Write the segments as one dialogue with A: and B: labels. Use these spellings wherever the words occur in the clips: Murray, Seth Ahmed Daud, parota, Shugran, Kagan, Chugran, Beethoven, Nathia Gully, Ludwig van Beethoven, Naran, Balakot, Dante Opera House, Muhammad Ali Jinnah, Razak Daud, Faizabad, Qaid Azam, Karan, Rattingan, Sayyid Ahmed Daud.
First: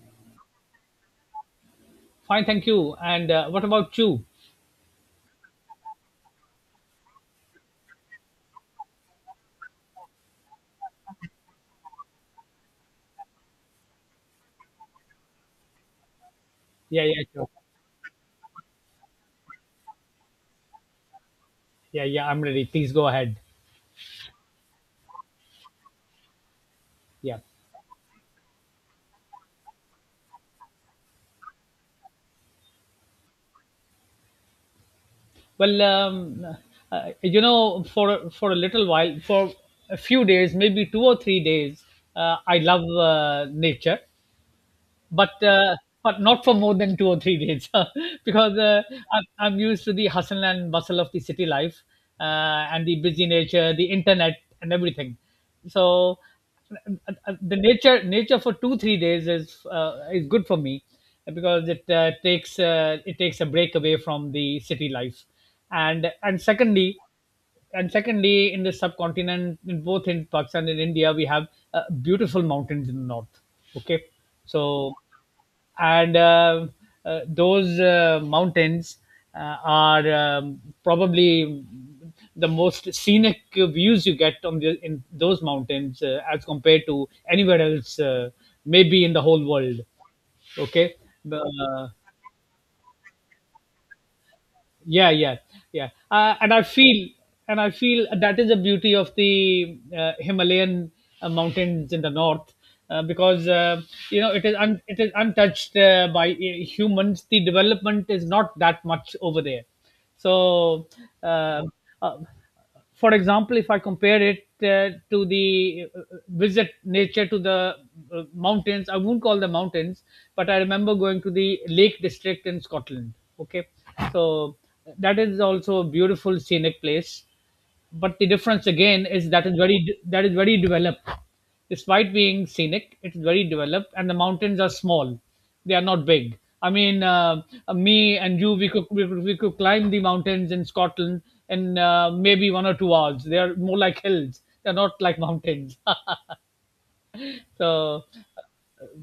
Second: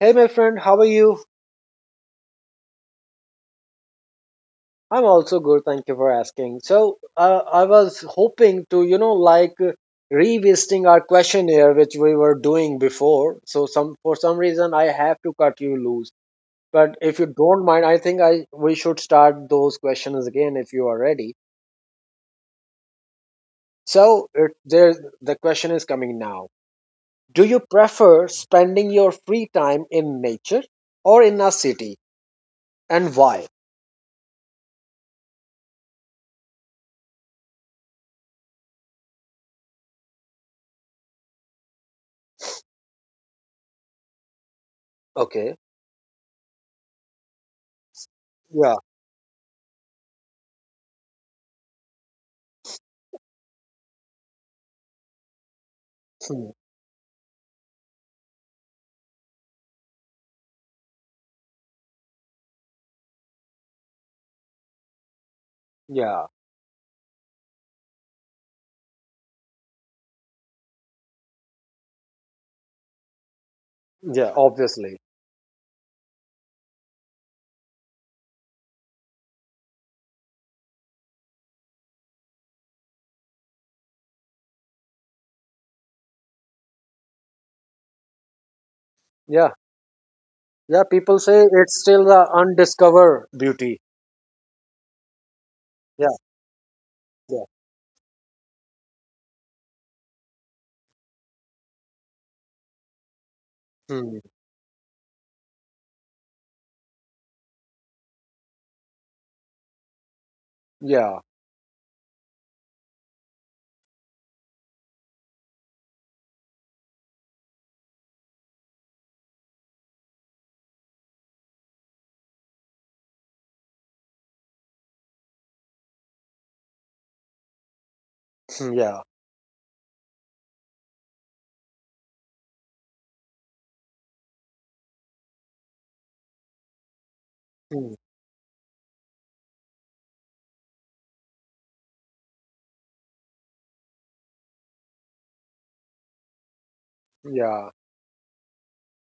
A: Hey, my friend, how are you?
B: Fine, thank you. And what about you?
A: I'm also good. Thank you for asking. So, I was hoping to, like revisiting our questionnaire which we were doing before. So, some for some reason, I have to cut you loose. But
B: Yeah,
A: if
B: yeah,
A: you
B: sure.
A: don't mind, I think I we should start those questions again if you are ready.
B: Yeah, yeah, I'm ready. Please go ahead.
A: So, there the question is coming now.
B: Yeah.
A: Do you prefer spending your free time in nature or in a city, and why?
B: Well, for a little while, for a few days, maybe 2 or 3 days, I love nature. but
A: Okay.
B: uh, but not for more than 2 or 3 days because
A: Yeah.
B: uh, I'm, I'm used to the hustle and bustle of the city life uh, and the busy nature, the internet and everything. So
A: Hmm.
B: the nature for 2 3 days is good for me because it takes a break away from the city life and
A: Yeah.
B: and secondly and secondly, in the subcontinent, in both in Pakistan and India, we have uh, beautiful mountains in the north. Okay.
A: Yeah.
B: So
A: Obviously.
B: and those mountains are probably the most scenic views you get on in those mountains, as compared to anywhere else, maybe in the whole
A: Yeah,
B: world.
A: yeah.
B: Okay.
A: People say it's
B: uh,
A: still the undiscovered beauty.
B: yeah, yeah, yeah.
A: Yeah,
B: uh, and i feel
A: yeah,
B: and i feel that is the beauty of the Himalayan mountains in the north, because
A: hmm.
B: you know, it is untouched by humans. The development is not that much over there. So
A: Yeah,
B: uh, uh, for example, if I compare it to the visit nature to the mountains, I won't call them mountains, but I remember going to the Lake District in Scotland. Okay, so that is also a beautiful scenic place, but the difference
A: hmm. Yeah,
B: again is that is very developed. Despite being scenic, it's very developed, and the mountains are small. They are not big.
A: hmm.
B: Me and you, we could we could climb the mountains in Scotland in maybe 1 or 2 hours. They are more like hills, they're not like mountains.
A: Yeah,
B: So,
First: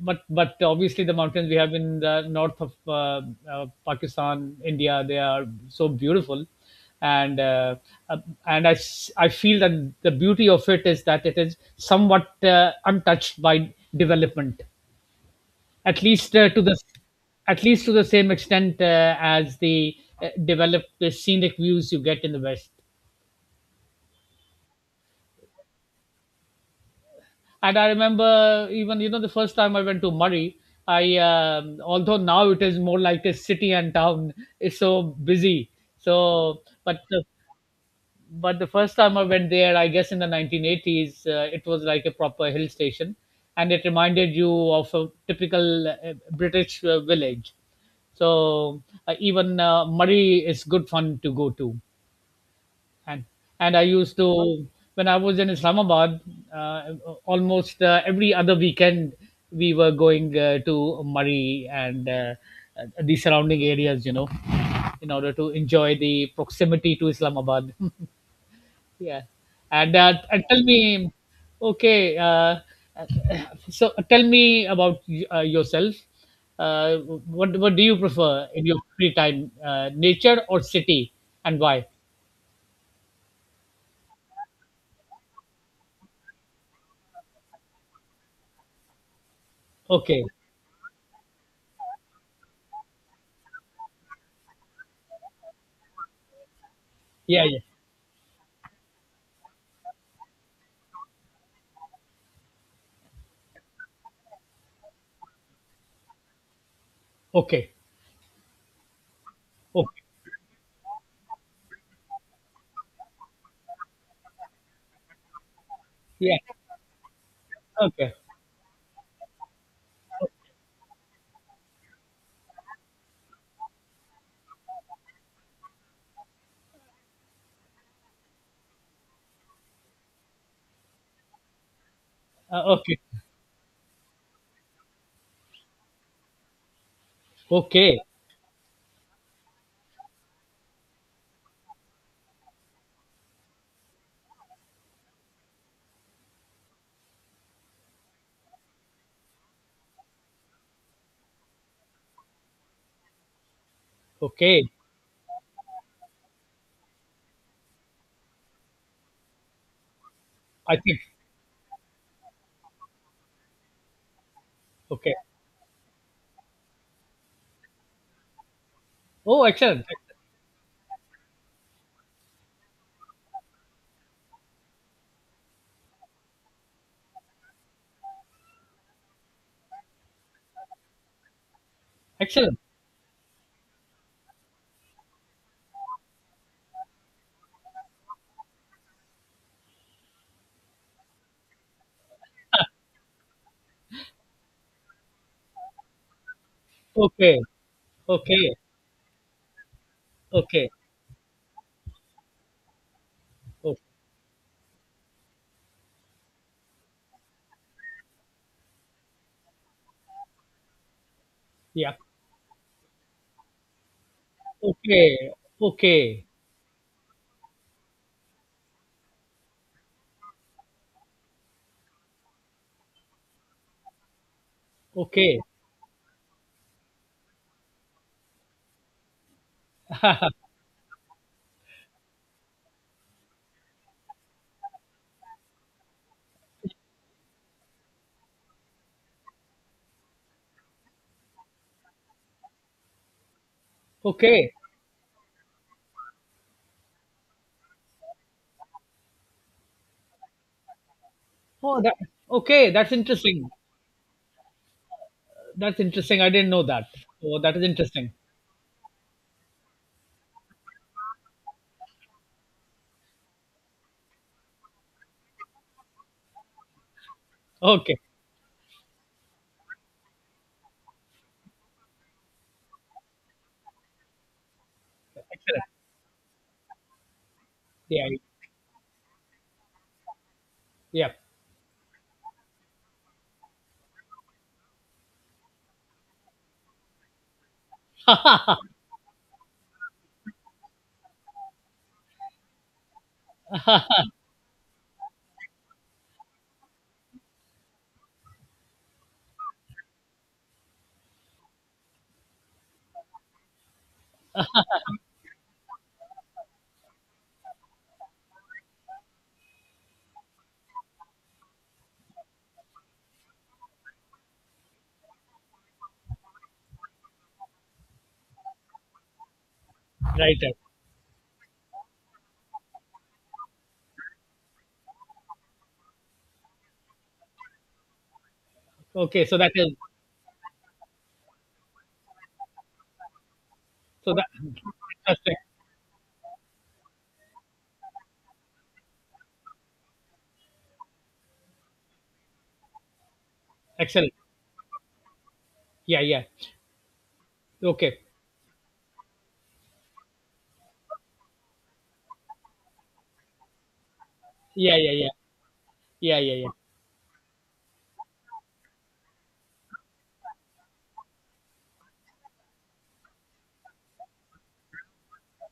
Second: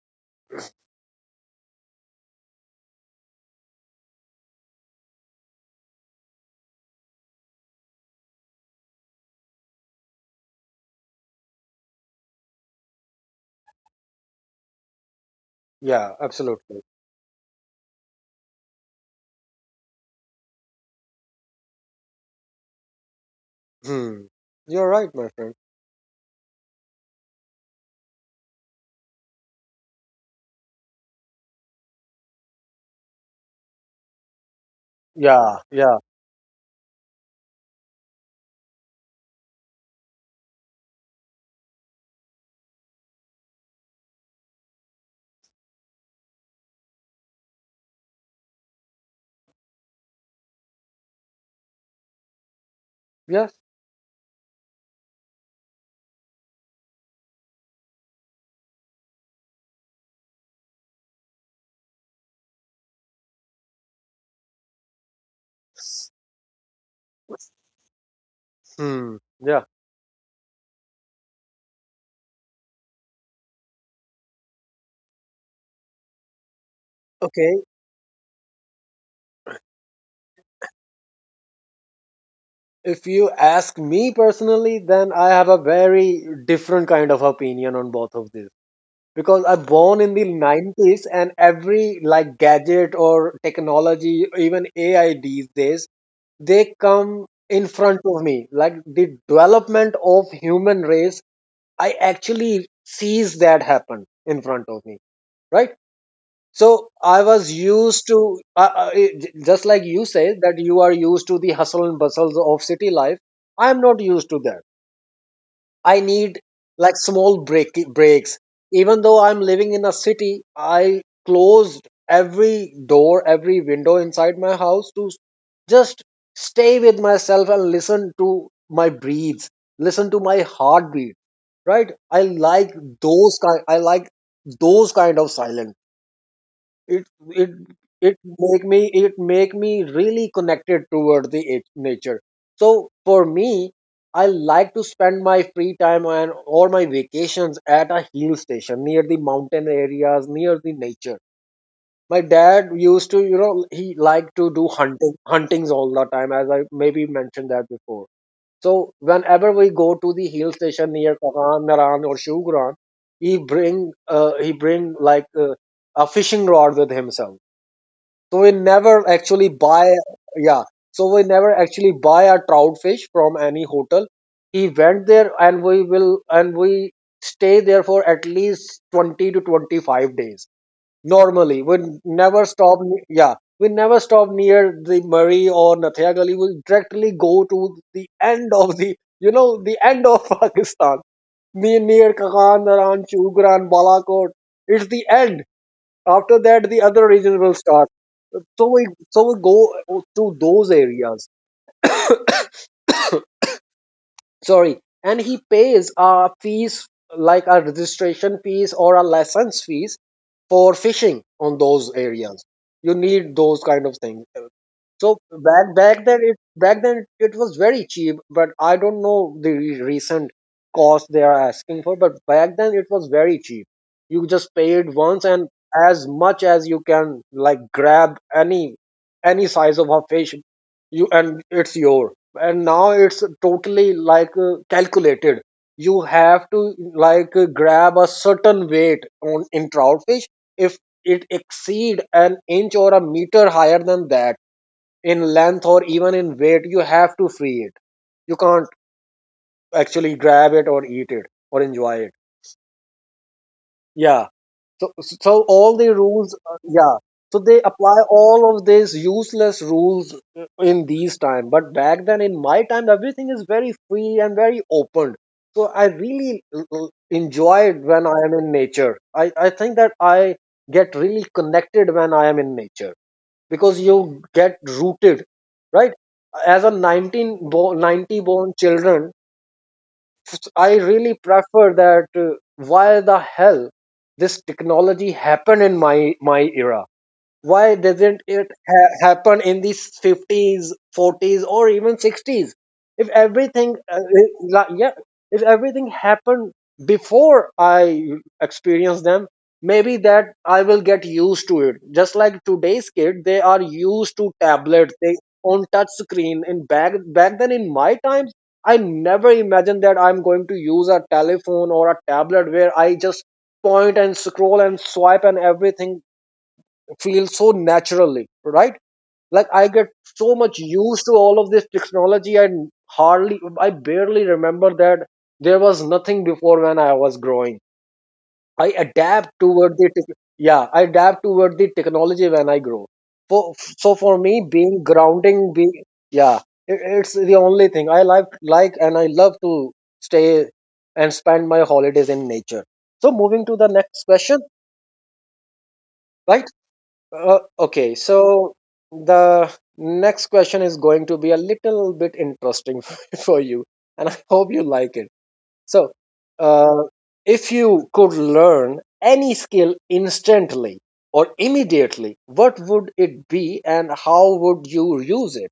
B: but obviously the mountains we have in the north of Pakistan, India, they are so beautiful, and uh, uh, and I feel that the beauty of it is that it is somewhat untouched by development, at
A: yeah.
B: least to the
A: Absolutely.
B: at least to the same extent as the developed scenic views you get in the west.
A: Hmm. You're right, my friend.
B: And I remember, even you know, the first time I went to Murray, I although now it is more like a city and town, is so
A: Yeah,
B: busy.
A: yeah,
B: So but the first time I went there, I guess in the 1980s, it was like a proper hill station, and it reminded you of a typical British village. So even Murray is good fun to go to. And
A: yes.
B: I used to, when I was in Islamabad, uh, almost every other weekend we were going to Murray and the surrounding areas, you know, in order to enjoy the proximity to Islamabad.
A: Hmm.
B: Yeah,
A: Yeah.
B: and and tell me, okay, so tell me about yourself. Uh, what
A: Okay.
B: do you prefer in your free time, nature or city, and why?
A: If you ask me personally, then I have a very different kind of opinion on both of these because I'm born in the
B: Okay,
A: 90s and every like gadget or technology, even AI these days they come
B: yeah, yeah.
A: in front of me like the development of human race. I actually sees that happen in front of me, right. So I was
B: Okay.
A: used to just like
B: Okay.
A: you say that you are used to the hustle and bustles of city life. I am not used to that. I
B: Yeah.
A: need like small
B: Okay.
A: breaks. Even though I'm living in a city, I closed every door, every window inside my house to just stay with myself and listen to my breathes, listen to my heartbeat. Right?
B: Okay.
A: I like those kind of silence. it it
B: Okay.
A: it make me it make me really connected toward the nature. So for me, I like to spend my free time and or my vacations at a hill station near the mountain areas near the nature. My dad used to, he liked to
B: Okay.
A: do huntings all the time as I maybe mentioned that before. So whenever we go to the hill
B: I
A: station
B: think.
A: near Karan, Naran or Shugran, he bring
B: Okay.
A: like a fishing rod with himself. So we never
B: Oh,
A: actually
B: excellent.
A: buy, yeah. So we never actually buy a trout fish from any hotel. He went there, and we stay there for at least 20 to 25 days. Normally, we never
B: Excellent.
A: stop. Yeah, we never stop near the Murray or Nathia Gully. We directly go to the end of the, the end of Pakistan. Near Kagan, Naran, Chugran, Balakot. It's the end. After that, the other
B: Okay.
A: region will start. So
B: Okay.
A: so we so we go to
B: Okay.
A: those areas.
B: Oh,
A: Sorry, and he pays fees like a registration fees or a license fees for fishing on those
B: yeah.
A: areas. You need those kind of things. So
B: Okay. Okay.
A: back then it was very cheap, but I don't know the recent cost they are asking for. But back then it was very cheap. You just paid once,
B: Okay.
A: and as much as you can like grab any size of a fish, you and it's yours. And now it's totally like calculated. You have to like grab a certain weight on in trout fish. If it exceed an inch or a meter higher than that
B: Okay.
A: in length or even in weight, you have to free it. You can't actually grab it or eat it or
B: Oh,
A: enjoy
B: that.
A: it,
B: Okay. That's interesting.
A: yeah. So, all
B: That's
A: the
B: interesting. I
A: rules,
B: didn't know that.
A: yeah. So
B: Oh, that
A: they
B: is
A: apply
B: interesting.
A: all of these useless rules in these time. But back then, in my time, everything is very free and very open. So I really enjoy it
B: Okay.
A: when I am in nature. I think that I get really connected when I am in nature because you get rooted,
B: Excellent.
A: right? As a
B: Yeah.
A: 90 born children, I really
B: Yeah.
A: prefer that why the hell this technology happened in my era. Why doesn't it
B: right.
A: happen in the 50s 40s or even 60s? If everything eh, la- yeah If everything happened before I experience them, maybe that I will get used to it just like today's kid they are used to tablets they on touch screen. And back then in my times, I never imagined that I'm going to use a telephone or a tablet where I just point and scroll and swipe and everything. Feel so naturally, right? Like I get so
B: Right.
A: much used to all of this technology, and hardly I barely remember that there was nothing before when I was growing. i
B: Okay.
A: adapt
B: So that is.
A: toward the tech- yeah I adapt toward the technology when I grow. So
B: So
A: for
B: that.
A: me being
B: Interesting.
A: grounding being, yeah, it's the only thing I like, and I love to stay and spend my holidays in nature. So moving to the next
B: Excellent.
A: question,
B: Yeah. Yeah.
A: right. Okay,
B: Okay.
A: so the next question is going to be a little bit interesting for you, and I hope you
B: Yeah. Yeah.
A: like it.
B: Yeah.
A: So,
B: Yeah. Yeah. Yeah.
A: uh, if you could learn any skill instantly or immediately, what would it be and how would you use it?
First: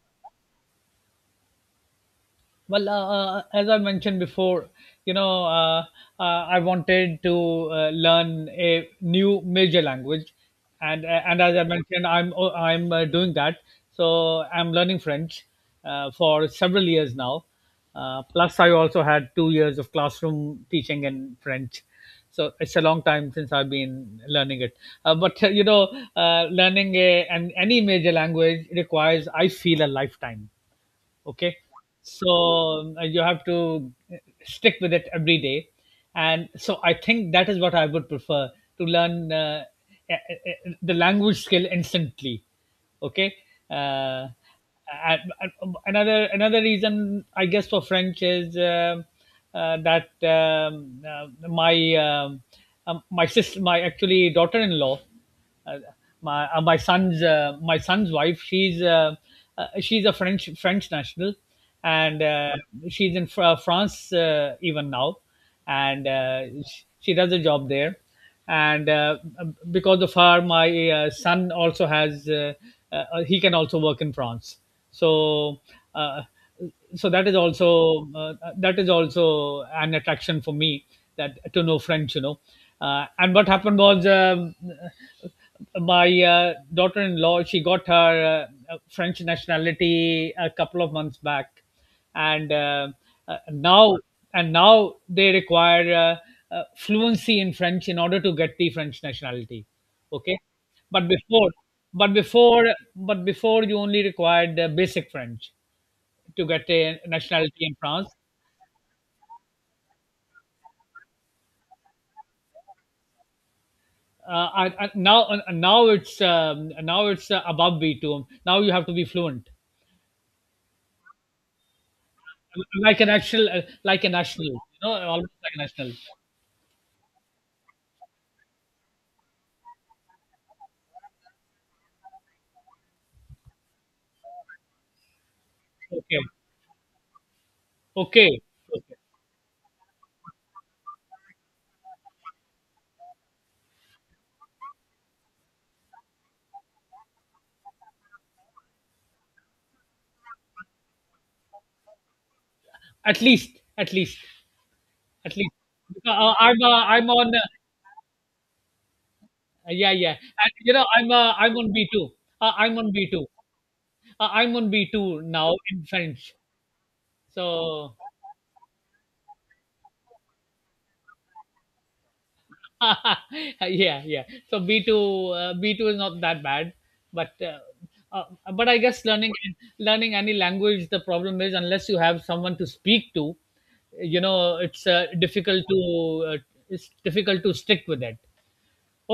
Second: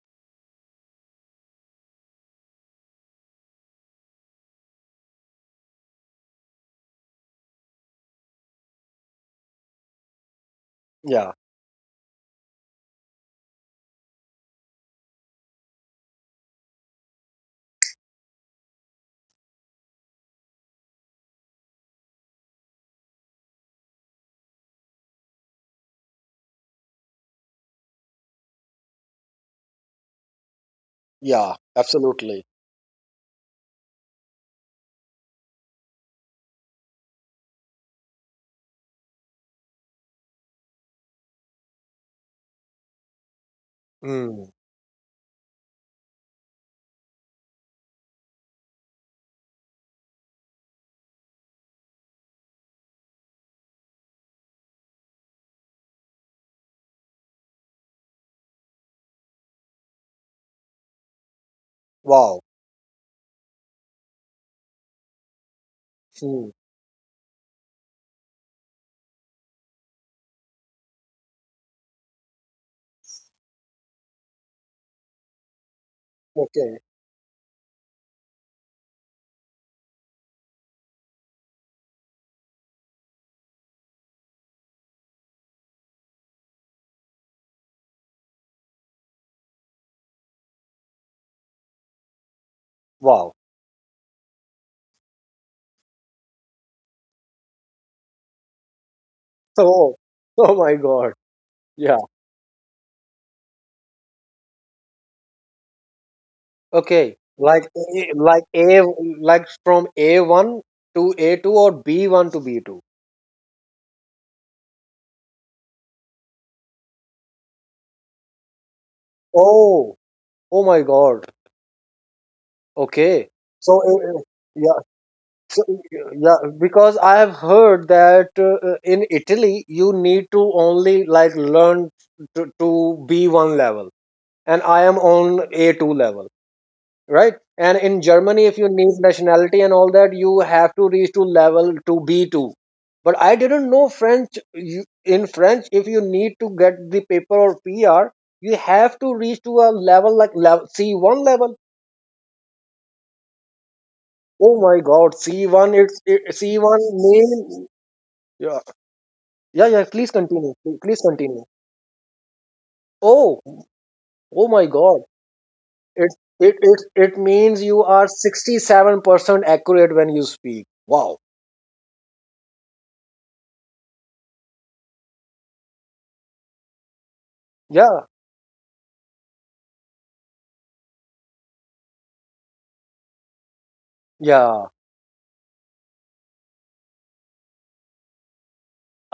B: Well, as I mentioned before, you know, uh, I wanted to learn a new major language,
A: Yeah,
B: and as I mentioned, I'm doing that. So I'm learning French for several years now. Plus, I also had 2 years of classroom teaching in French, so it's a long time since I've been learning it. But learning an any major language requires, I feel, a lifetime.
A: yeah,
B: Okay,
A: absolutely.
B: so you have to stick with it every day, and so I think that is what I would prefer to learn, the language skill instantly. Okay. uh,
A: Mm,
B: and, another reason, I guess, for French is that my my sister my actually daughter-in-law, uh, my son's wife, she's a French national, and
A: wow.
B: she's in France even now, and
A: Hmm,
B: she does a job there. And because of her, my son also has he can also work in France. So uh,
A: okay,
B: so that is also, that is also an attraction for me, that to know French, you know. And what happened was, my daughter-in-law, she got her French nationality a couple of months back, and
A: wow.
B: now, they require fluency in French in order to get the French nationality.
A: So,
B: Okay.
A: oh my
B: But
A: God.
B: before,
A: Yeah.
B: but before you only required basic French to get a
A: Okay,
B: nationality in France.
A: Like from A1 to A2 or B1 to B2.
B: Uh, I, now now it's above B2. Now you have to be fluent,
A: Oh, oh my God.
B: like a
A: Okay,
B: national,
A: so
B: you
A: yeah,
B: know, almost like a
A: so
B: national.
A: yeah, because I have heard that in Italy you need to only like learn to B1 level, and I am on A2
B: Okay,
A: level. Right. And in
B: okay,
A: germany if you need
B: okay.
A: nationality and all that you have to reach to level to B2. But I didn't know french in french if you need to get the paper or PR you have to reach to a level like level, C1 level.
B: At least,
A: Oh my God,
B: at least.
A: C1.
B: Because,
A: C1
B: I'm on.
A: name. Yeah, yeah, yeah,
B: Yeah,
A: please
B: yeah. And
A: continue.
B: you know,
A: Continue
B: I'm on B two. I'm on B two.
A: oh oh
B: I'm
A: my
B: on B
A: God.
B: two now in
A: it
B: French.
A: it means you
B: So
A: are 67% accurate when you speak, wow.
B: yeah, yeah. So B two, B two is not that bad, but uh,
A: Yeah,
B: uh, but I guess learning, any language, the problem is, unless you have someone to speak to, you know,
A: yeah.
B: it's difficult to uh, it's difficult to stick with it.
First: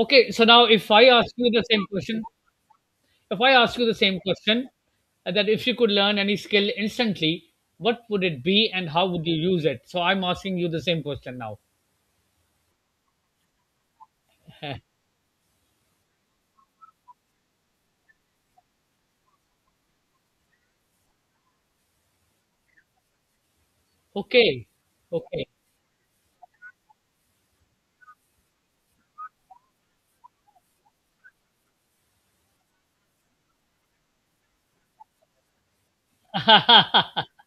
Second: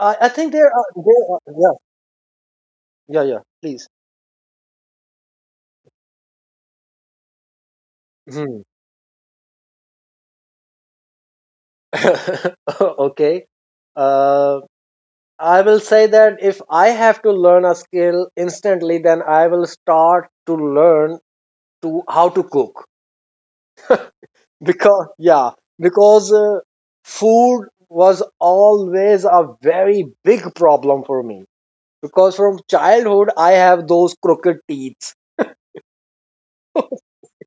A: I
B: so
A: think
B: now
A: there are
B: if I ask you the
A: yeah,
B: same question,
A: yeah, yeah,
B: if I ask you
A: please.
B: the same question, that if you could learn any skill instantly, what would it
A: Mhm.
B: be and how would you use it? So I'm asking you the same question now.
A: Okay, uh, I will say that if I have to learn a skill instantly then I will start to learn to how to cook.
B: okay,
A: because
B: okay.
A: yeah because food was always a very big problem for me because from childhood I have those crooked teeth.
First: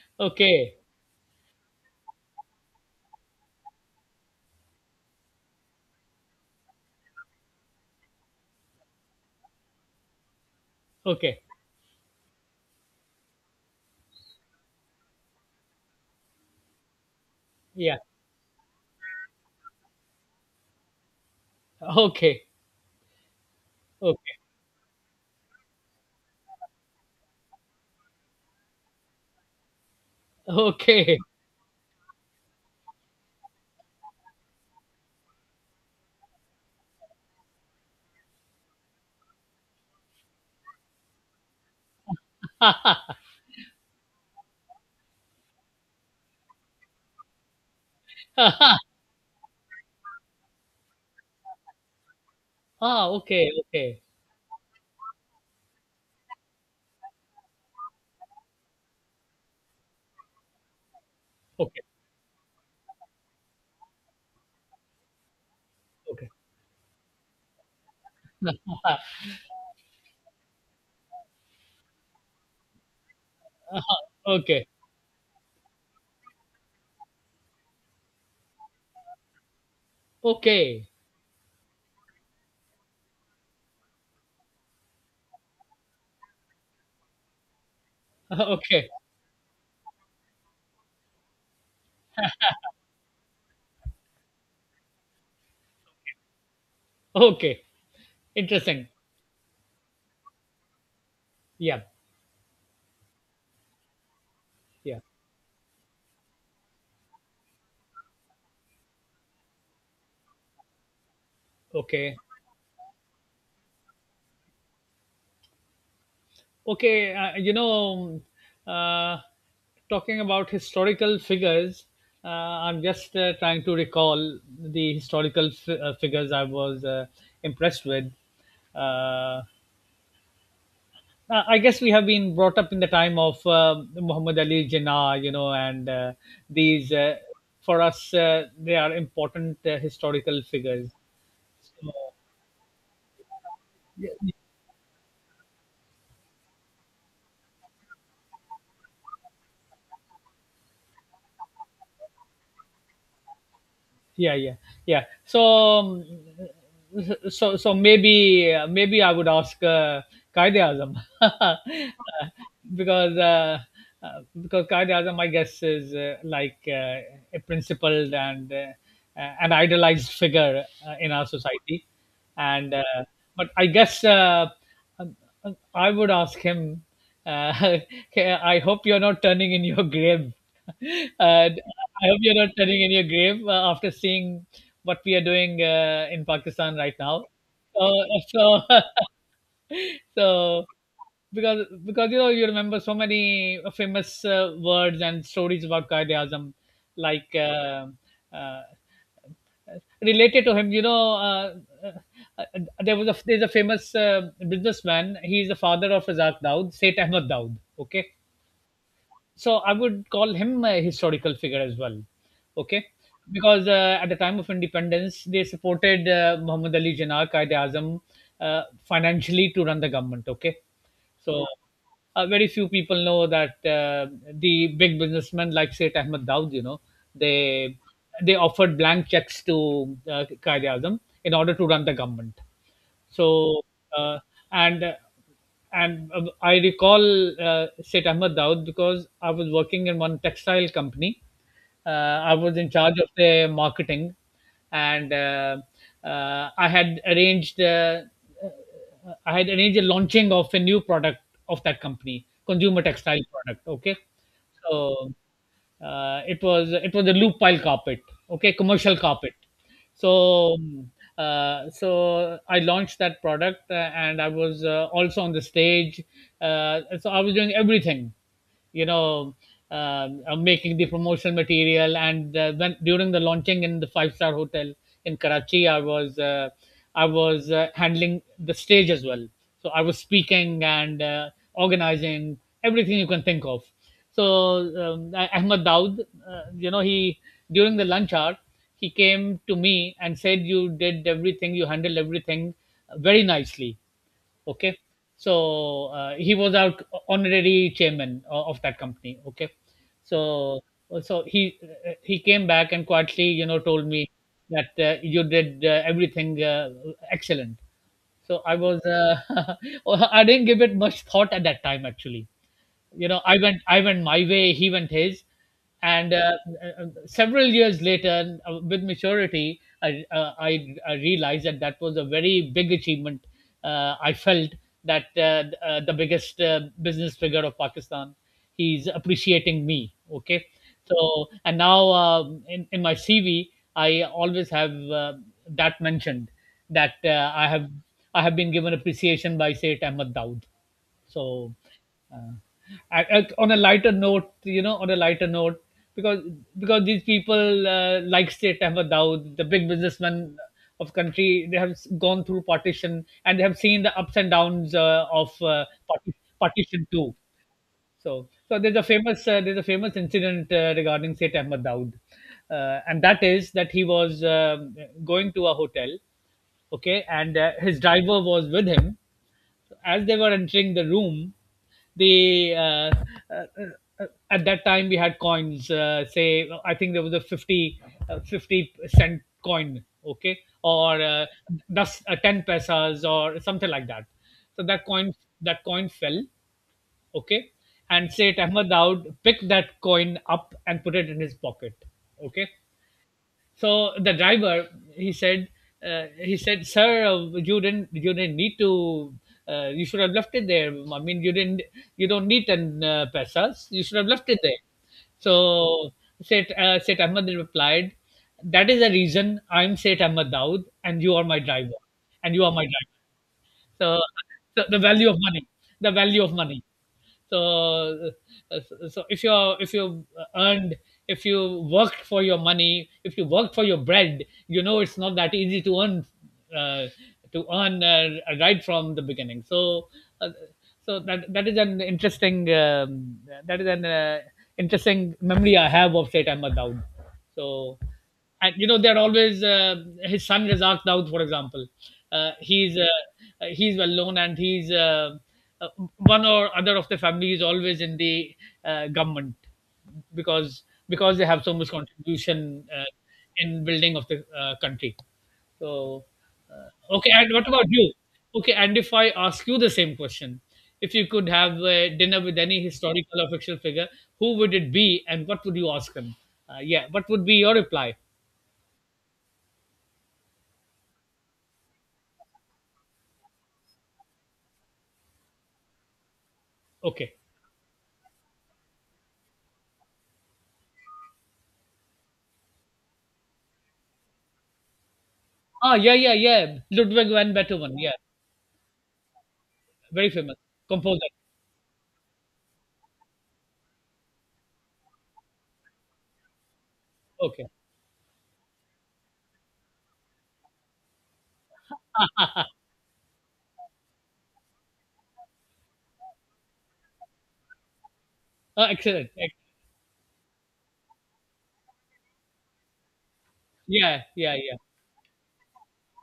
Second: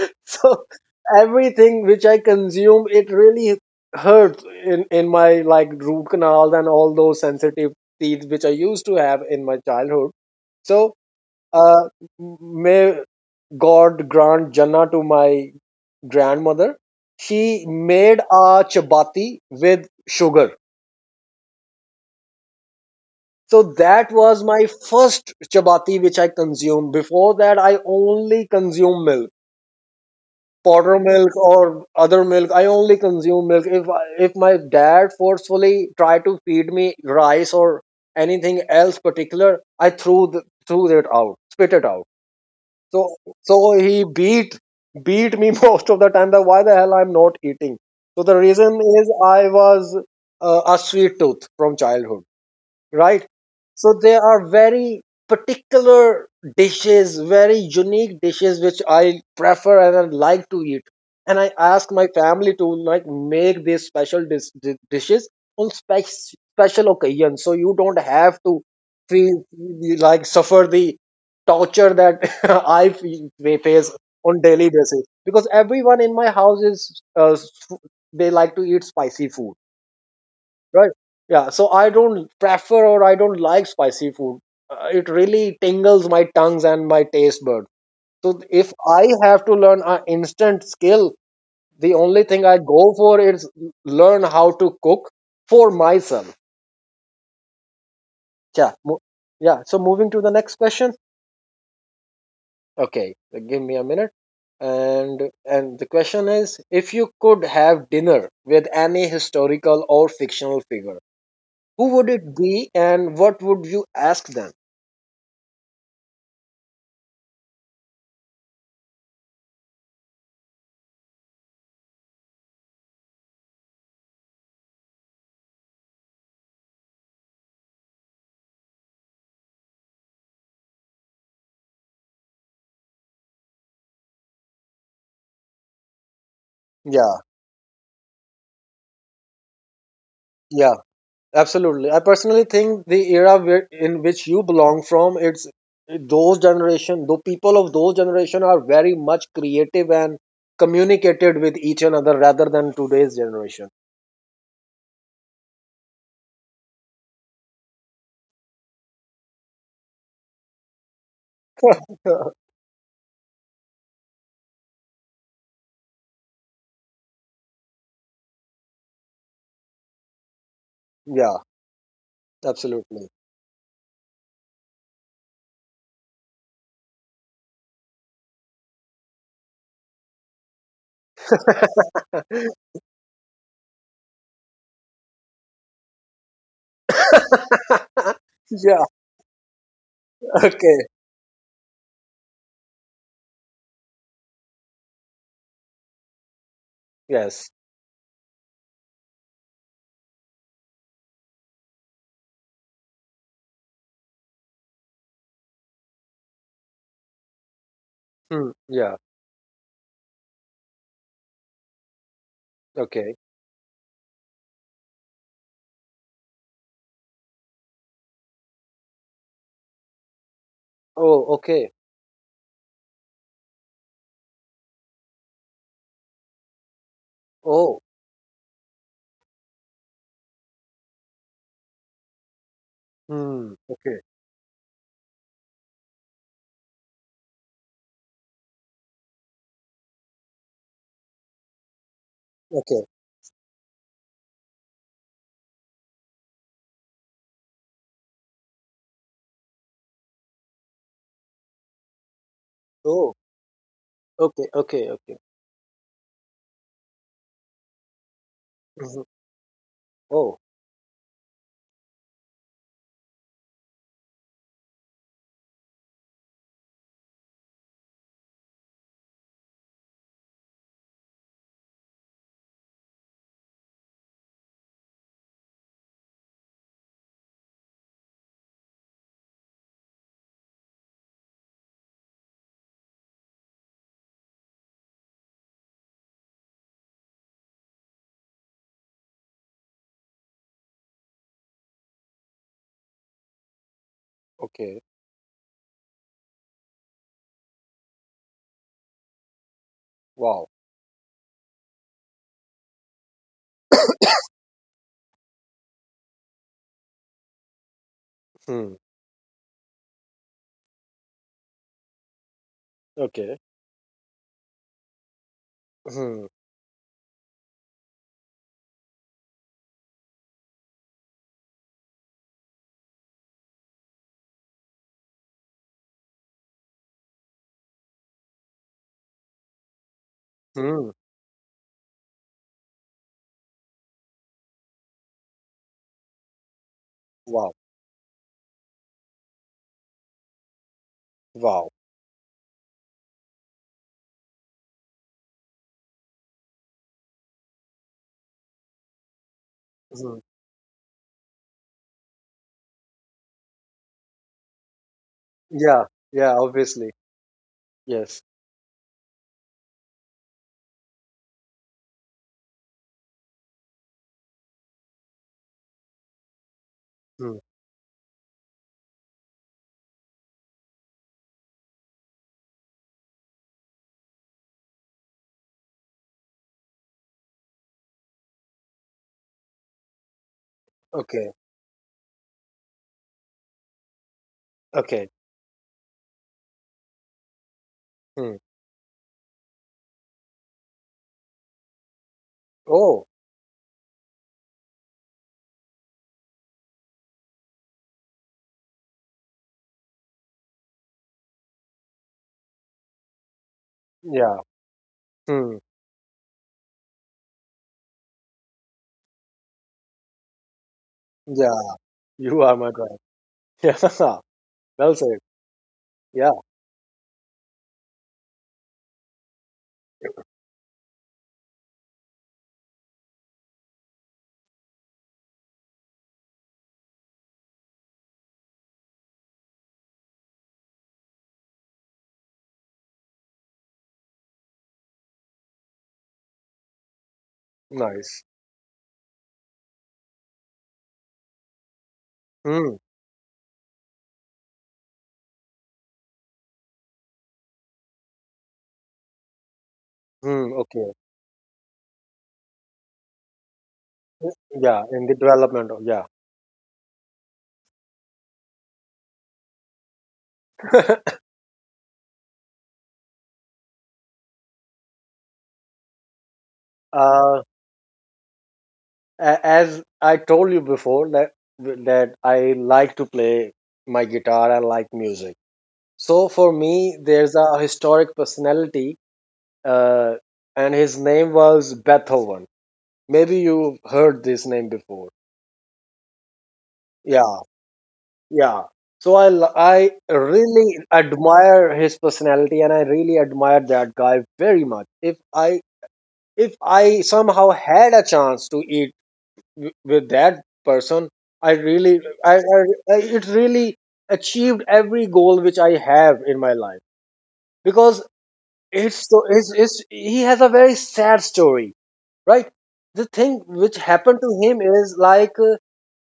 A: So
B: Okay.
A: everything which I consume it really hurts in my like root canals, and all those sensitive teeth which I used to have in my childhood. So
B: Okay.
A: uh, may God grant jannah to my grandmother. She
B: Yeah.
A: made a chapati with sugar.
B: Okay.
A: So that
B: Okay.
A: was my first chapati which I consumed. Before that I only consumed milk, powder
B: Okay.
A: milk or other milk. I only consume milk. If my dad forcefully try to feed me rice or anything else particular, I threw threw it out, spit it out. So he beat beat me most of the time, that why the hell I'm not eating. So the reason is I was a sweet tooth from childhood,
B: Ah,
A: right?
B: okay.
A: So
B: Okay.
A: there are very particular dishes, very unique dishes which I prefer and I like to eat. And I
B: Okay.
A: ask my family to like make these special dishes on
B: Okay.
A: special occasion, so you don't have to feel like suffer the torture that I face on
B: Okay.
A: daily basis. Because everyone in my house is they like to eat spicy food,
B: Okay.
A: right. Yeah. So I don't prefer or I don't like spicy food. It really tingles my tongues and my taste buds. So if
B: Okay.
A: I have to learn an instant skill, the only thing I go for is learn how to cook for myself.
B: Okay.
A: Yeah.
B: Interesting.
A: Yeah. So moving to the next question.
B: Yeah.
A: Okay. Give me a minute.
B: Yeah.
A: And and the question is, if you could have dinner with any historical or fictional figure, who would
B: Okay.
A: it be, and what would you ask them?
B: Okay. You know, uh, talking about historical figures, I'm just trying to recall the historical figures I was impressed with. Uh, I guess we have been brought up in the time of Muhammad Ali Jinnah, you know, and these
A: Yeah.
B: for us, they are important historical
A: Yeah,
B: figures.
A: absolutely.
B: So,
A: I personally think the era where, in which you belong from, it's those generation, the people of those generation are very much creative and communicated with each another rather than today's generation.
B: yeah, yeah so, um, so maybe, maybe I would ask, Qaid Azam, because uh, because Qaid Azam, my guess is, like a principled and an idolized figure in our
A: Yeah,
B: society. And
A: absolutely.
B: but I guess, um, I would ask him. Uh, I hope you're not turning in your grave. Uh, I hope you're not turning in your grave after seeing what we are doing in Pakistan right now. So, so,
A: Yeah.
B: so,
A: Okay.
B: because you know, you remember so many famous words and stories about Qaeda Azam, like
A: Yes.
B: uh, related to him. You know, uh, uh, there's a famous businessman. He's the father of Razak Daud, Seth Ahmed Daud. Okay,
A: Hmm. Yeah.
B: so I would call him a historical figure as well. Okay,
A: Okay.
B: because at the time of independence, they supported Muhammad Ali Jinnah, Qaid Azam, uh, financially to run the government. Okay, so
A: Oh. Okay.
B: very few people know that the big businessmen, like Sayyid Ahmed Daud, you know, they
A: Oh.
B: they offered blank checks to Qaid Azam in order to run the government.
A: Hmm.
B: So
A: Okay.
B: uh, and and I recall Sheikh Ahmed Daud, because I was working in one textile company. Uh, I was in
A: Okay.
B: charge of the marketing, and uh, I had arranged uh, I had arranged a launching of a new product of that company, consumer
A: Oh.
B: textile product. Okay,
A: Okay. Okay.
B: so
A: Okay.
B: it was a loop pile carpet. Okay, commercial
A: Mhm.
B: carpet.
A: Oh.
B: so mm, so I launched that product, and I was also on the stage, so I was doing everything, you know, making the promotional material, and when during the launching in the five-star hotel in Karachi, I was, handling the stage as well. So I was speaking and organizing everything you can think of. So, I, Ahmad Daud, you know, he, during the lunch hour, he came to me and said, "You did everything. You handled everything very nicely." Okay,
A: Okay.
B: so he was our honorary chairman of that company. Okay,
A: Wow.
B: so he he came back and quietly, told me that you did everything excellent. So I
A: Hmm.
B: was I didn't give it much thought at that time actually. You know, i
A: Okay.
B: went i went my way, he went his. And
A: Hmm.
B: Several years later, with maturity, I realized that that was a very big achievement. I felt that the biggest business figure of Pakistan, he's appreciating me. Okay,
A: Hmm.
B: so and now in my CV I always have that mentioned, that i
A: Wow.
B: have i have been given appreciation by Say Ahmed Daud. So,
A: Wow.
B: uh, on a lighter note, on a lighter note, because because these people, like State Ahmed Daud, the big
A: Mhm.
B: businessman of country, they have gone through partition and they have seen the ups and downs uh, of uh,
A: Yeah,
B: parti-
A: yeah,
B: partition
A: obviously.
B: too.
A: Yes.
B: So, so there's a famous incident regarding State Ahmed Daud, and that is that he was going to a hotel, okay, and
A: Mm.
B: his driver was with him. As they were entering the room, they uh, at that time we had coins. Say, I think there was a 50, 50 cent coin, okay, or
A: Okay,
B: thus ten pesas or something like that. So
A: okay.
B: that coin fell, okay, and
A: Mm.
B: Sayyid Ahmad Daud picked that coin up and put it in his pocket, okay.
A: Oh,
B: So the driver, he said, he said, "Sir, you didn't need to, you should have left it there. I mean, you didn't, you don't need 10 pesos, you should have left
A: yeah.
B: it there."
A: Mm.
B: So Seth, Seth Ahmed replied, "That is the reason I'm Seth Ahmed Daud and you are my
A: Yeah,
B: driver. And
A: you
B: you are
A: are
B: my
A: my
B: driver."
A: drive.
B: So,
A: Yeah,
B: so the
A: well
B: value of
A: said.
B: money. The value
A: Yeah,
B: of money. So uh, so if you earned, if you worked for your money, if you worked for your bread, you know, it's not that easy to earn, uh, to earn uh, right from the beginning. So uh, so that is an interesting that is an interesting memory I have of Satan Madaud. So,
A: nice.
B: and you know, they're always his son Razak Daud, for example. Uh, he's
A: Mm.
B: uh, he's well known, and he's uh, one or other of the family is always in the government,
A: Mm.
B: because
A: Okay.
B: because they have so much contribution in building of the
A: Yeah,
B: country.
A: in the development of, yeah.
B: So okay, and what about you? Okay, and if I ask you the same question, if you could have a dinner with any historical or fictional figure, who would it be, and what would you ask him? Yeah, what would be
A: Uh,
B: your reply?
A: as I told you before that I like to play my guitar. I like music. So for me,
B: Okay.
A: there's a historic personality, uh, and his name was Beethoven. Maybe you've heard this name before.
B: Ah, yeah, yeah, yeah. Ludwig van
A: Yeah,
B: Beethoven. Yeah,
A: yeah. So I I
B: very famous
A: really
B: composer.
A: admire his personality and I really admire that guy very much. If I
B: Okay.
A: somehow had a chance to eat with that person, I really I it really achieved every goal which I have in my life because
B: Ah,
A: it's
B: excellent.
A: so
B: Ex-
A: it's he has a very sad story, right? The thing which
B: yeah,
A: happened
B: yeah,
A: to
B: yeah,
A: him is like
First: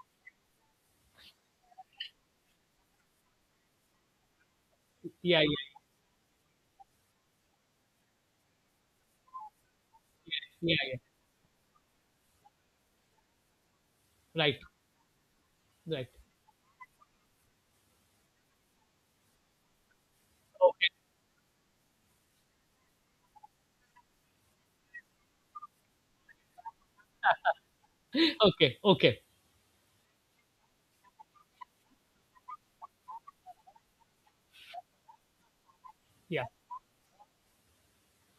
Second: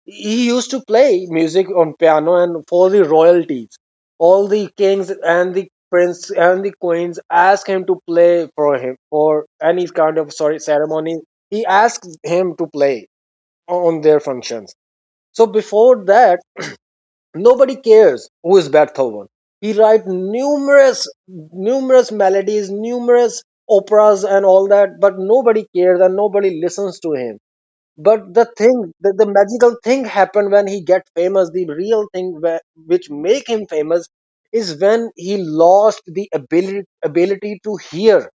A: he used to play music on piano and for the royalties, all the kings
B: yeah,
A: and the
B: yeah,
A: prince and the queens ask him to play for him for any kind of, sorry,
B: yeah, yeah.
A: ceremony. He asks him to play on their
B: Right,
A: functions. So before
B: right.
A: that, nobody cares who is Beethoven. He write
B: Okay,
A: numerous, numerous melodies, numerous operas and all that, but nobody cares and nobody listens to him. But the
B: okay,
A: thing, the,
B: okay.
A: the magical thing happened when he get famous. The real thing which make him famous is when he lost the
B: Yeah,
A: ability ability to hear.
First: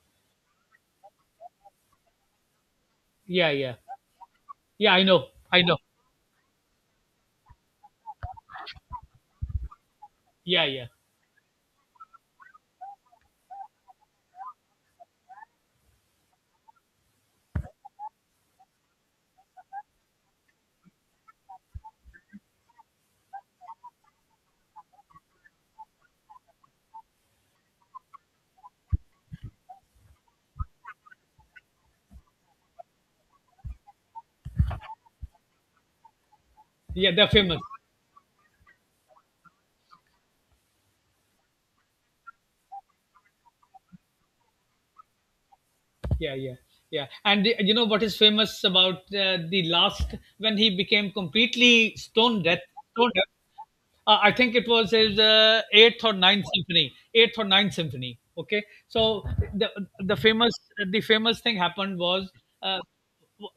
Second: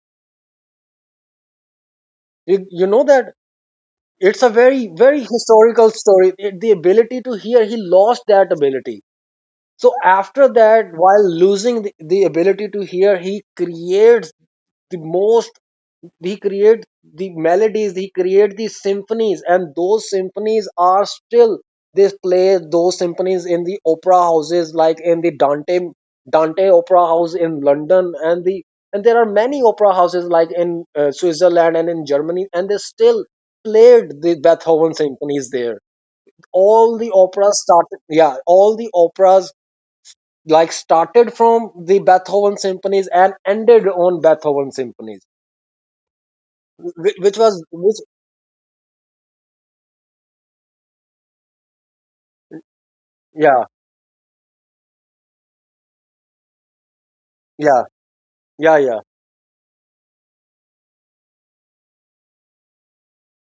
A: You know that
B: yeah, yeah,
A: it's a very
B: yeah. I
A: very
B: know, I know.
A: historical story. It- the ability to hear, he lost that ability. So after
B: Yeah,
A: that,
B: yeah,
A: while losing the ability to hear, he creates the most he creates the melodies, he creates the symphonies, and those symphonies are still, they play those symphonies in the opera houses, like in the Dante Opera House in London, and the and there are many opera houses like in Switzerland and in Germany, and they still played the Beethoven symphonies there. All
B: yeah.
A: the
B: They're famous.
A: operas started, yeah, all the operas like started from the Beethoven symphonies and ended on Beethoven symphonies,
B: Yeah, yeah, yeah.
A: wh- which
B: And
A: was
B: the- you know
A: which
B: what is famous about the last when he became completely stone deaf? Stone deaf.
A: yeah,
B: I think it was his eighth or ninth symphony, eighth or ninth
A: yeah,
B: symphony. Okay,
A: yeah, yeah.
B: so the the famous the famous thing happened was uh,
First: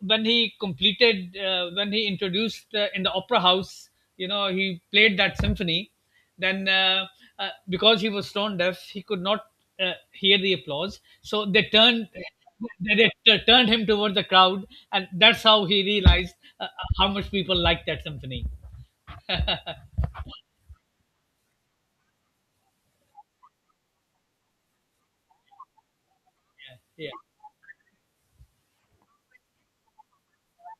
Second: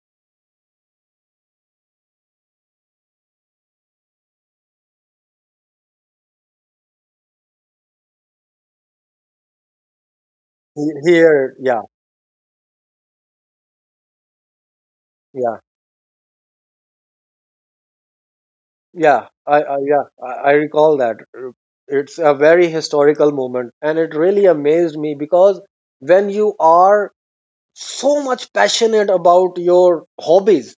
B: when he completed when he introduced in the opera house. You know, he played that symphony. Then, because he was stone deaf, he could not hear the applause. So
A: Here,
B: they
A: yeah,
B: turned, they turned him towards the crowd, and that's
A: yeah,
B: how he realized uh, how much people liked that symphony.
A: yeah. I yeah, I recall that. It's a very historical moment and it really amazed me because when you
B: Yeah,
A: are so much passionate about your hobbies,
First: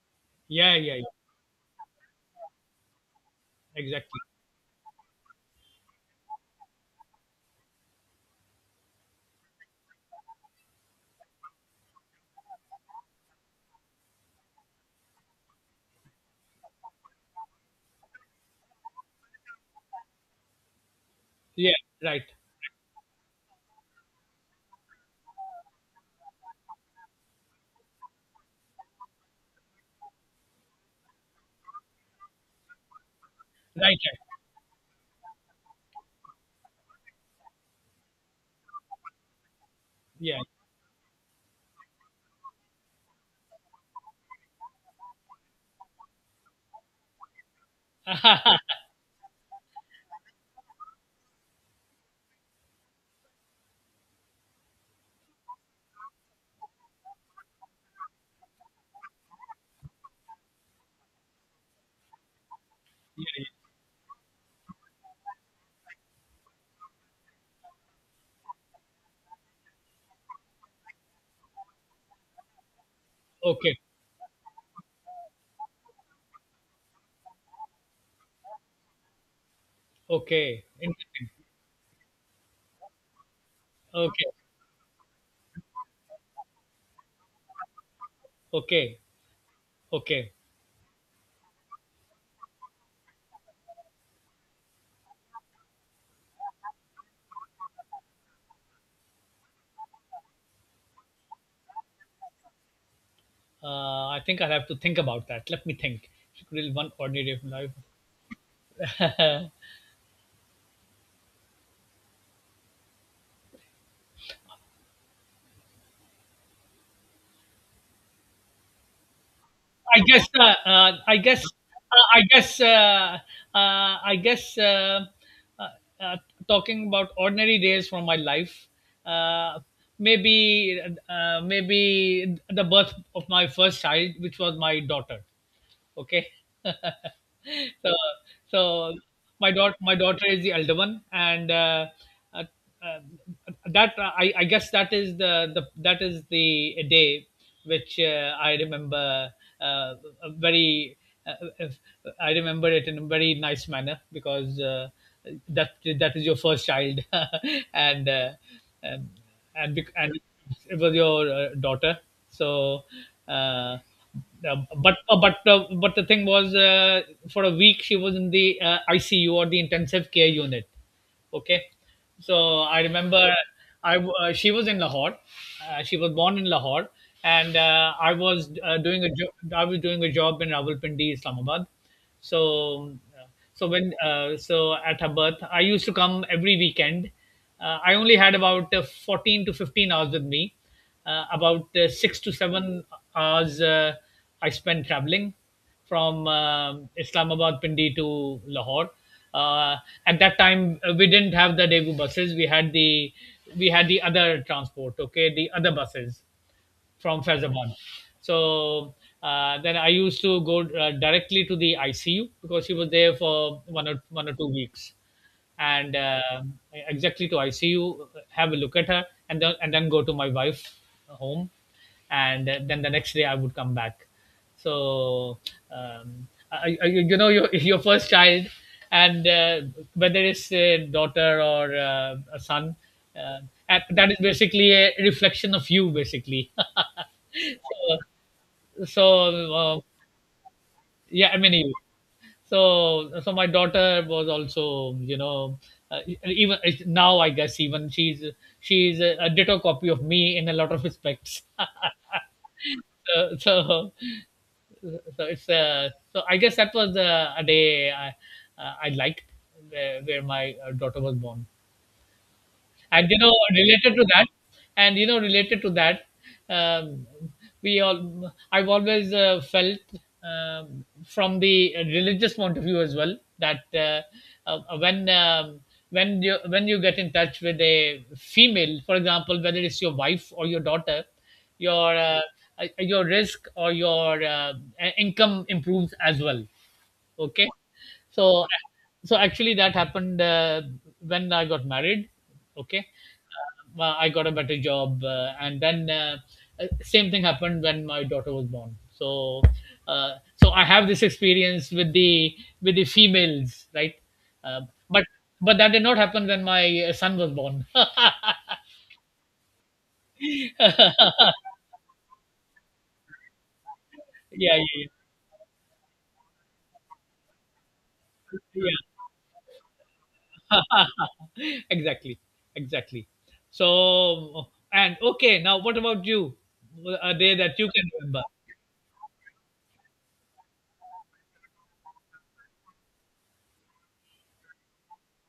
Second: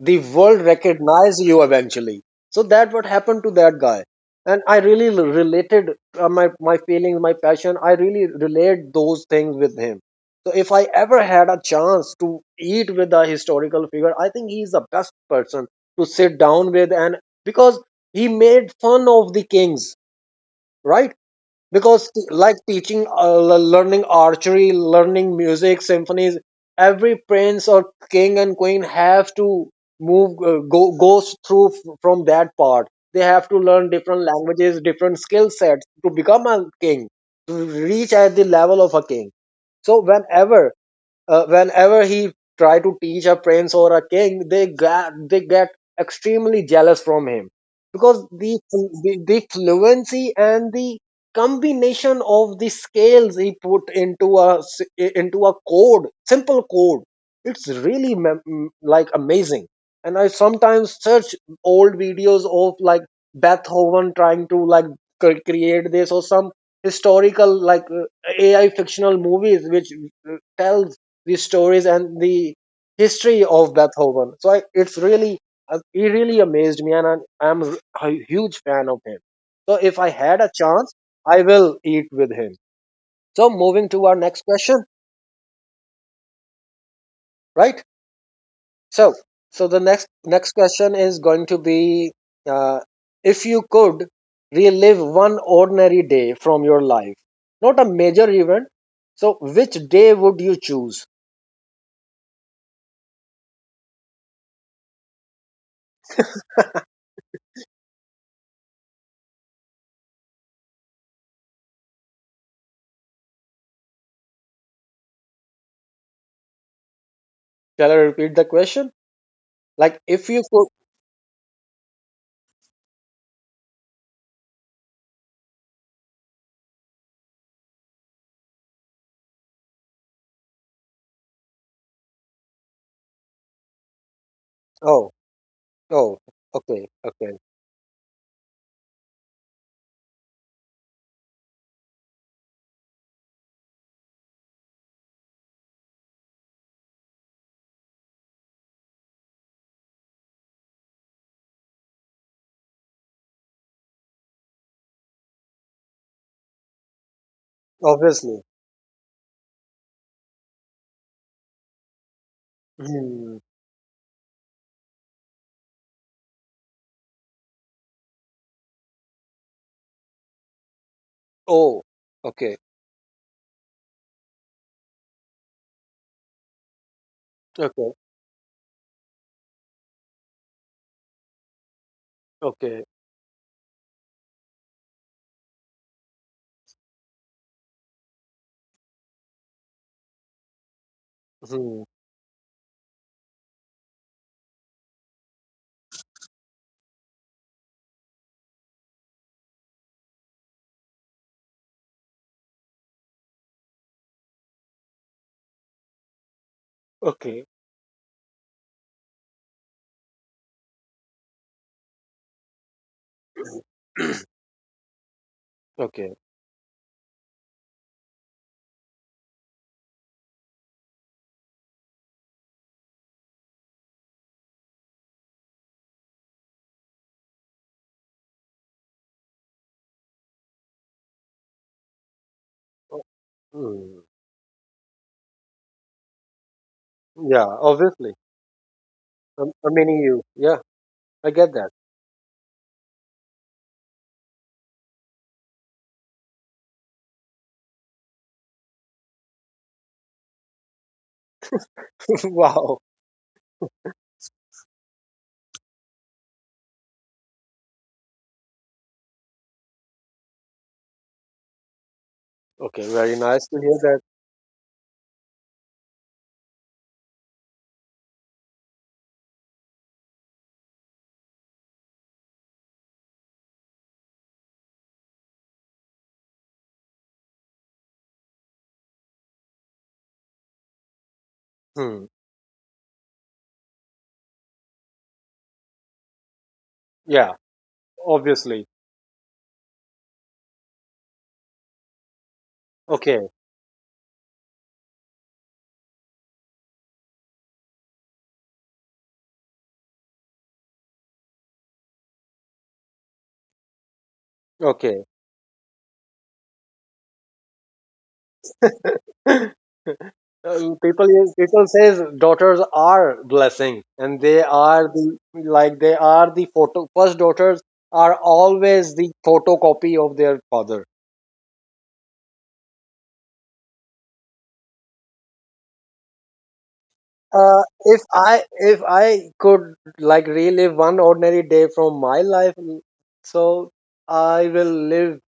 A: the world
B: yeah, yeah, yeah.
A: recognize you eventually. So that what happened to that guy,
B: Exactly.
A: and I really related, my my feelings, my passion, I really relate those things with him. So if I ever had a chance to eat with a historical figure, I think he is the best person to sit down with. And because he made fun of the kings, right?
B: Yeah.
A: Because
B: Right.
A: like teaching, learning archery, learning music symphonies, every prince or king and queen have to move, go goes through from that part. They have to
B: Right.
A: learn different
B: Right.
A: languages, different skill sets to become a king, to reach at the level of a king. So
B: Yeah.
A: whenever, whenever he try to teach a prince or a king, they get extremely jealous from him because
B: Yeah.
A: the fluency and the combination of the scales he put into into a code, simple code, it's really like amazing. And I sometimes search old videos of like
B: Yeah.
A: Beethoven trying to like create this or some historical like AI fictional movies which tells the stories and the history of
B: Okay.
A: Beethoven. So I, it's really he really amazed me, and I'm a huge fan of him. So if I had a
B: Okay.
A: chance,
B: Interesting.
A: I will eat with him. So moving to our
B: Okay.
A: next question, right?
B: Okay.
A: So so the next
B: Okay.
A: next question is going to be, uh, if you could relive one ordinary day from your life, not a major event. So which day would you choose?
B: I think I'll have to think about that. Let me think. Grill one ordinary day of life. I
A: Shall I repeat the question? Like
B: guess.
A: if you could,
B: I guess. I guess. I guess. Uh, uh, talking about ordinary days from my life. Uh, maybe. Maybe the birth of my first child, which was my
A: oh.
B: daughter.
A: Oh,
B: Okay.
A: okay, okay.
B: So, so my daughter is the elder one, and uh, uh, I guess that is the that is the day which I remember uh, a very uh, I remember it in a very nice manner because that that is your first child and
A: Obviously.
B: um, and it was your daughter. So
A: Hmm.
B: uh, uh, but the thing was, for a week she was in the ICU, or the intensive care unit. Okay,
A: Oh, okay,
B: so I remember she was in Lahore. She was born in Lahore, and
A: okay,
B: I was I was doing a job in Rawalpindi, Islamabad.
A: okay.
B: So, uh, so when so at her birth, I used to come every weekend. I only had about 14 to 15 hours with me. About
A: Hmm.
B: 6 to 7 hours I spent traveling from Islamabad, Pindi to Lahore. Uh, at that time, we didn't have the Daegu buses. We had the, we had the other transport. Okay, the other buses from
A: Okay,
B: Faizabad. So then I used to go directly to the ICU because she was there for one or two weeks, and
A: okay.
B: exactly to ICU, have a look at her, and then, and then go to my wife home, and then the next day I would come back. So you know, your first child, and whether it's a daughter or a son,
A: Oh.
B: uh, and
A: Hmm.
B: that is basically a reflection of you, basically.
A: Yeah, obviously.
B: So
A: I'm
B: uh,
A: meaning you. Yeah,
B: yeah,
A: I
B: I
A: get
B: mean,
A: that.
B: anyway. So so my daughter was also, you know, even now I guess, even she's a ditto copy of me in a lot of respects.
A: Wow.
B: So, so so it's so I guess that was a day I I liked, where my daughter was born.
A: Okay,
B: And
A: very
B: you know
A: nice to hear
B: related
A: that.
B: to that, and you know related to that, um, we all I've always felt from the religious point of view as well, that uh, when um, when you, when you get in touch with a female, for example, whether it's your wife or your daughter, your
A: Hmm.
B: uh, your risk or your income improves as well.
A: Yeah,
B: Okay. So
A: obviously.
B: so actually that happened when I got married. Okay.
A: Okay,
B: I got a better job, and then same thing happened when my daughter was born. So, uh, so I have this experience with the, with the females, right? Uh,
A: okay.
B: but that did not happen when my son was born. Yeah,
A: People says daughters are blessing and they
B: yeah,
A: are the, like, they are the photo first, daughters are
B: yeah.
A: always the photocopy of their father.
B: Exactly, exactly. So, and okay, now what about you? A day that
A: Uh,
B: you can
A: if
B: remember.
A: I if I could like relive one ordinary day from my life, mm, so I will live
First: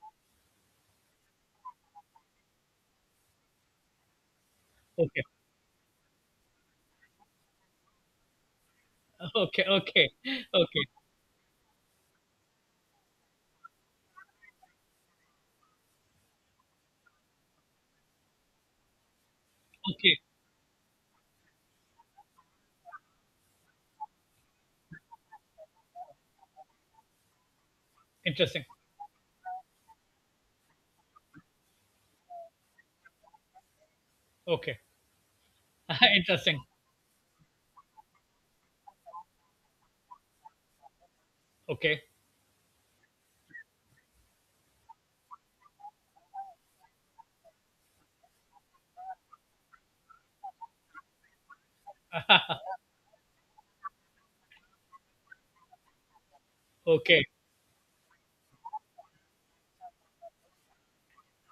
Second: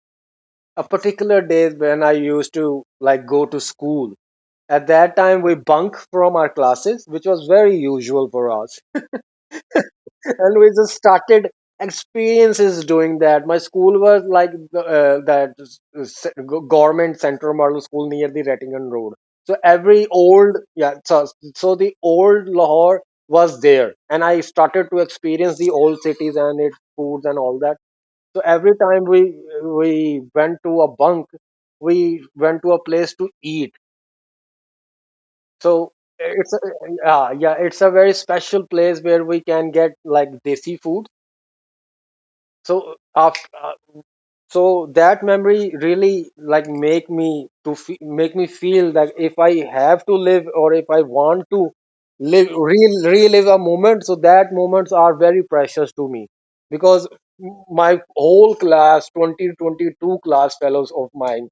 A: a particular day when I used to like go to school. At that
B: Okay,
A: time, we bunk from our classes, which was very usual for us,
B: okay, okay,
A: and we
B: okay,
A: just started experiences doing that. My school was like the, government central model school near the Rattingan road. So every
B: okay.
A: old, yeah, so, so the old Lahore was there and I started to experience the old cities and its foods and all that. So
B: Interesting.
A: every time we went to a bunk, we went to a place to eat.
B: Okay.
A: So it's a,
B: Interesting.
A: yeah, yeah, it's a very special place where we can get like desi food.
B: Okay.
A: So after, so that memory really like make me feel that if I have to live or if I want to live, relive a moment, so that moments are very precious to me because
B: Okay.
A: my whole class, 20 22 class fellows of mine,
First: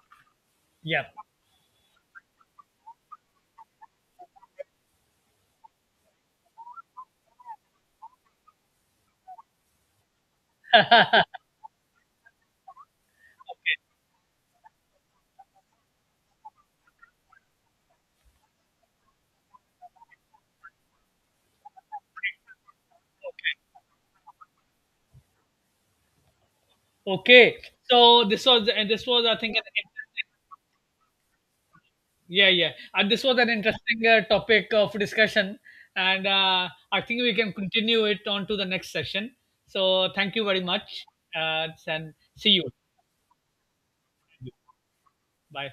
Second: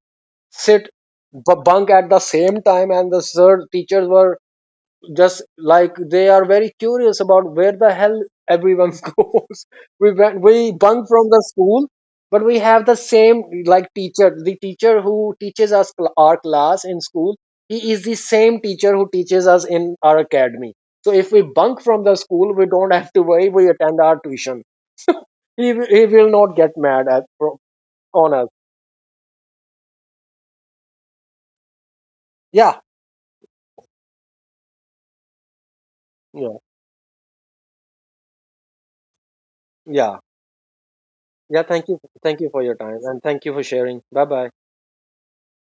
A: sit,
B: Yeah,
A: bunk at the same time, and the sir teachers were just like they are very curious about where the hell everyone goes. We went, we bunk from the school, but we have the same like teacher. The teacher who teaches us our class in school, he is the same teacher who teaches us in our academy. So if we bunk from the school, we don't have to worry, we attend our tuition. He, he will not get mad at
B: okay. So
A: on
B: this
A: us.
B: was, and this was, I think, an, yeah, yeah,
A: Yeah,
B: and this was an interesting topic of discussion. And
A: yeah,
B: I think we can continue it on to the next session. So
A: yeah,
B: thank you very much.
A: yeah,
B: uh,
A: thank you,
B: and
A: thank you
B: see
A: for
B: you.
A: your time and thank you for sharing. Bye bye.
B: Bye.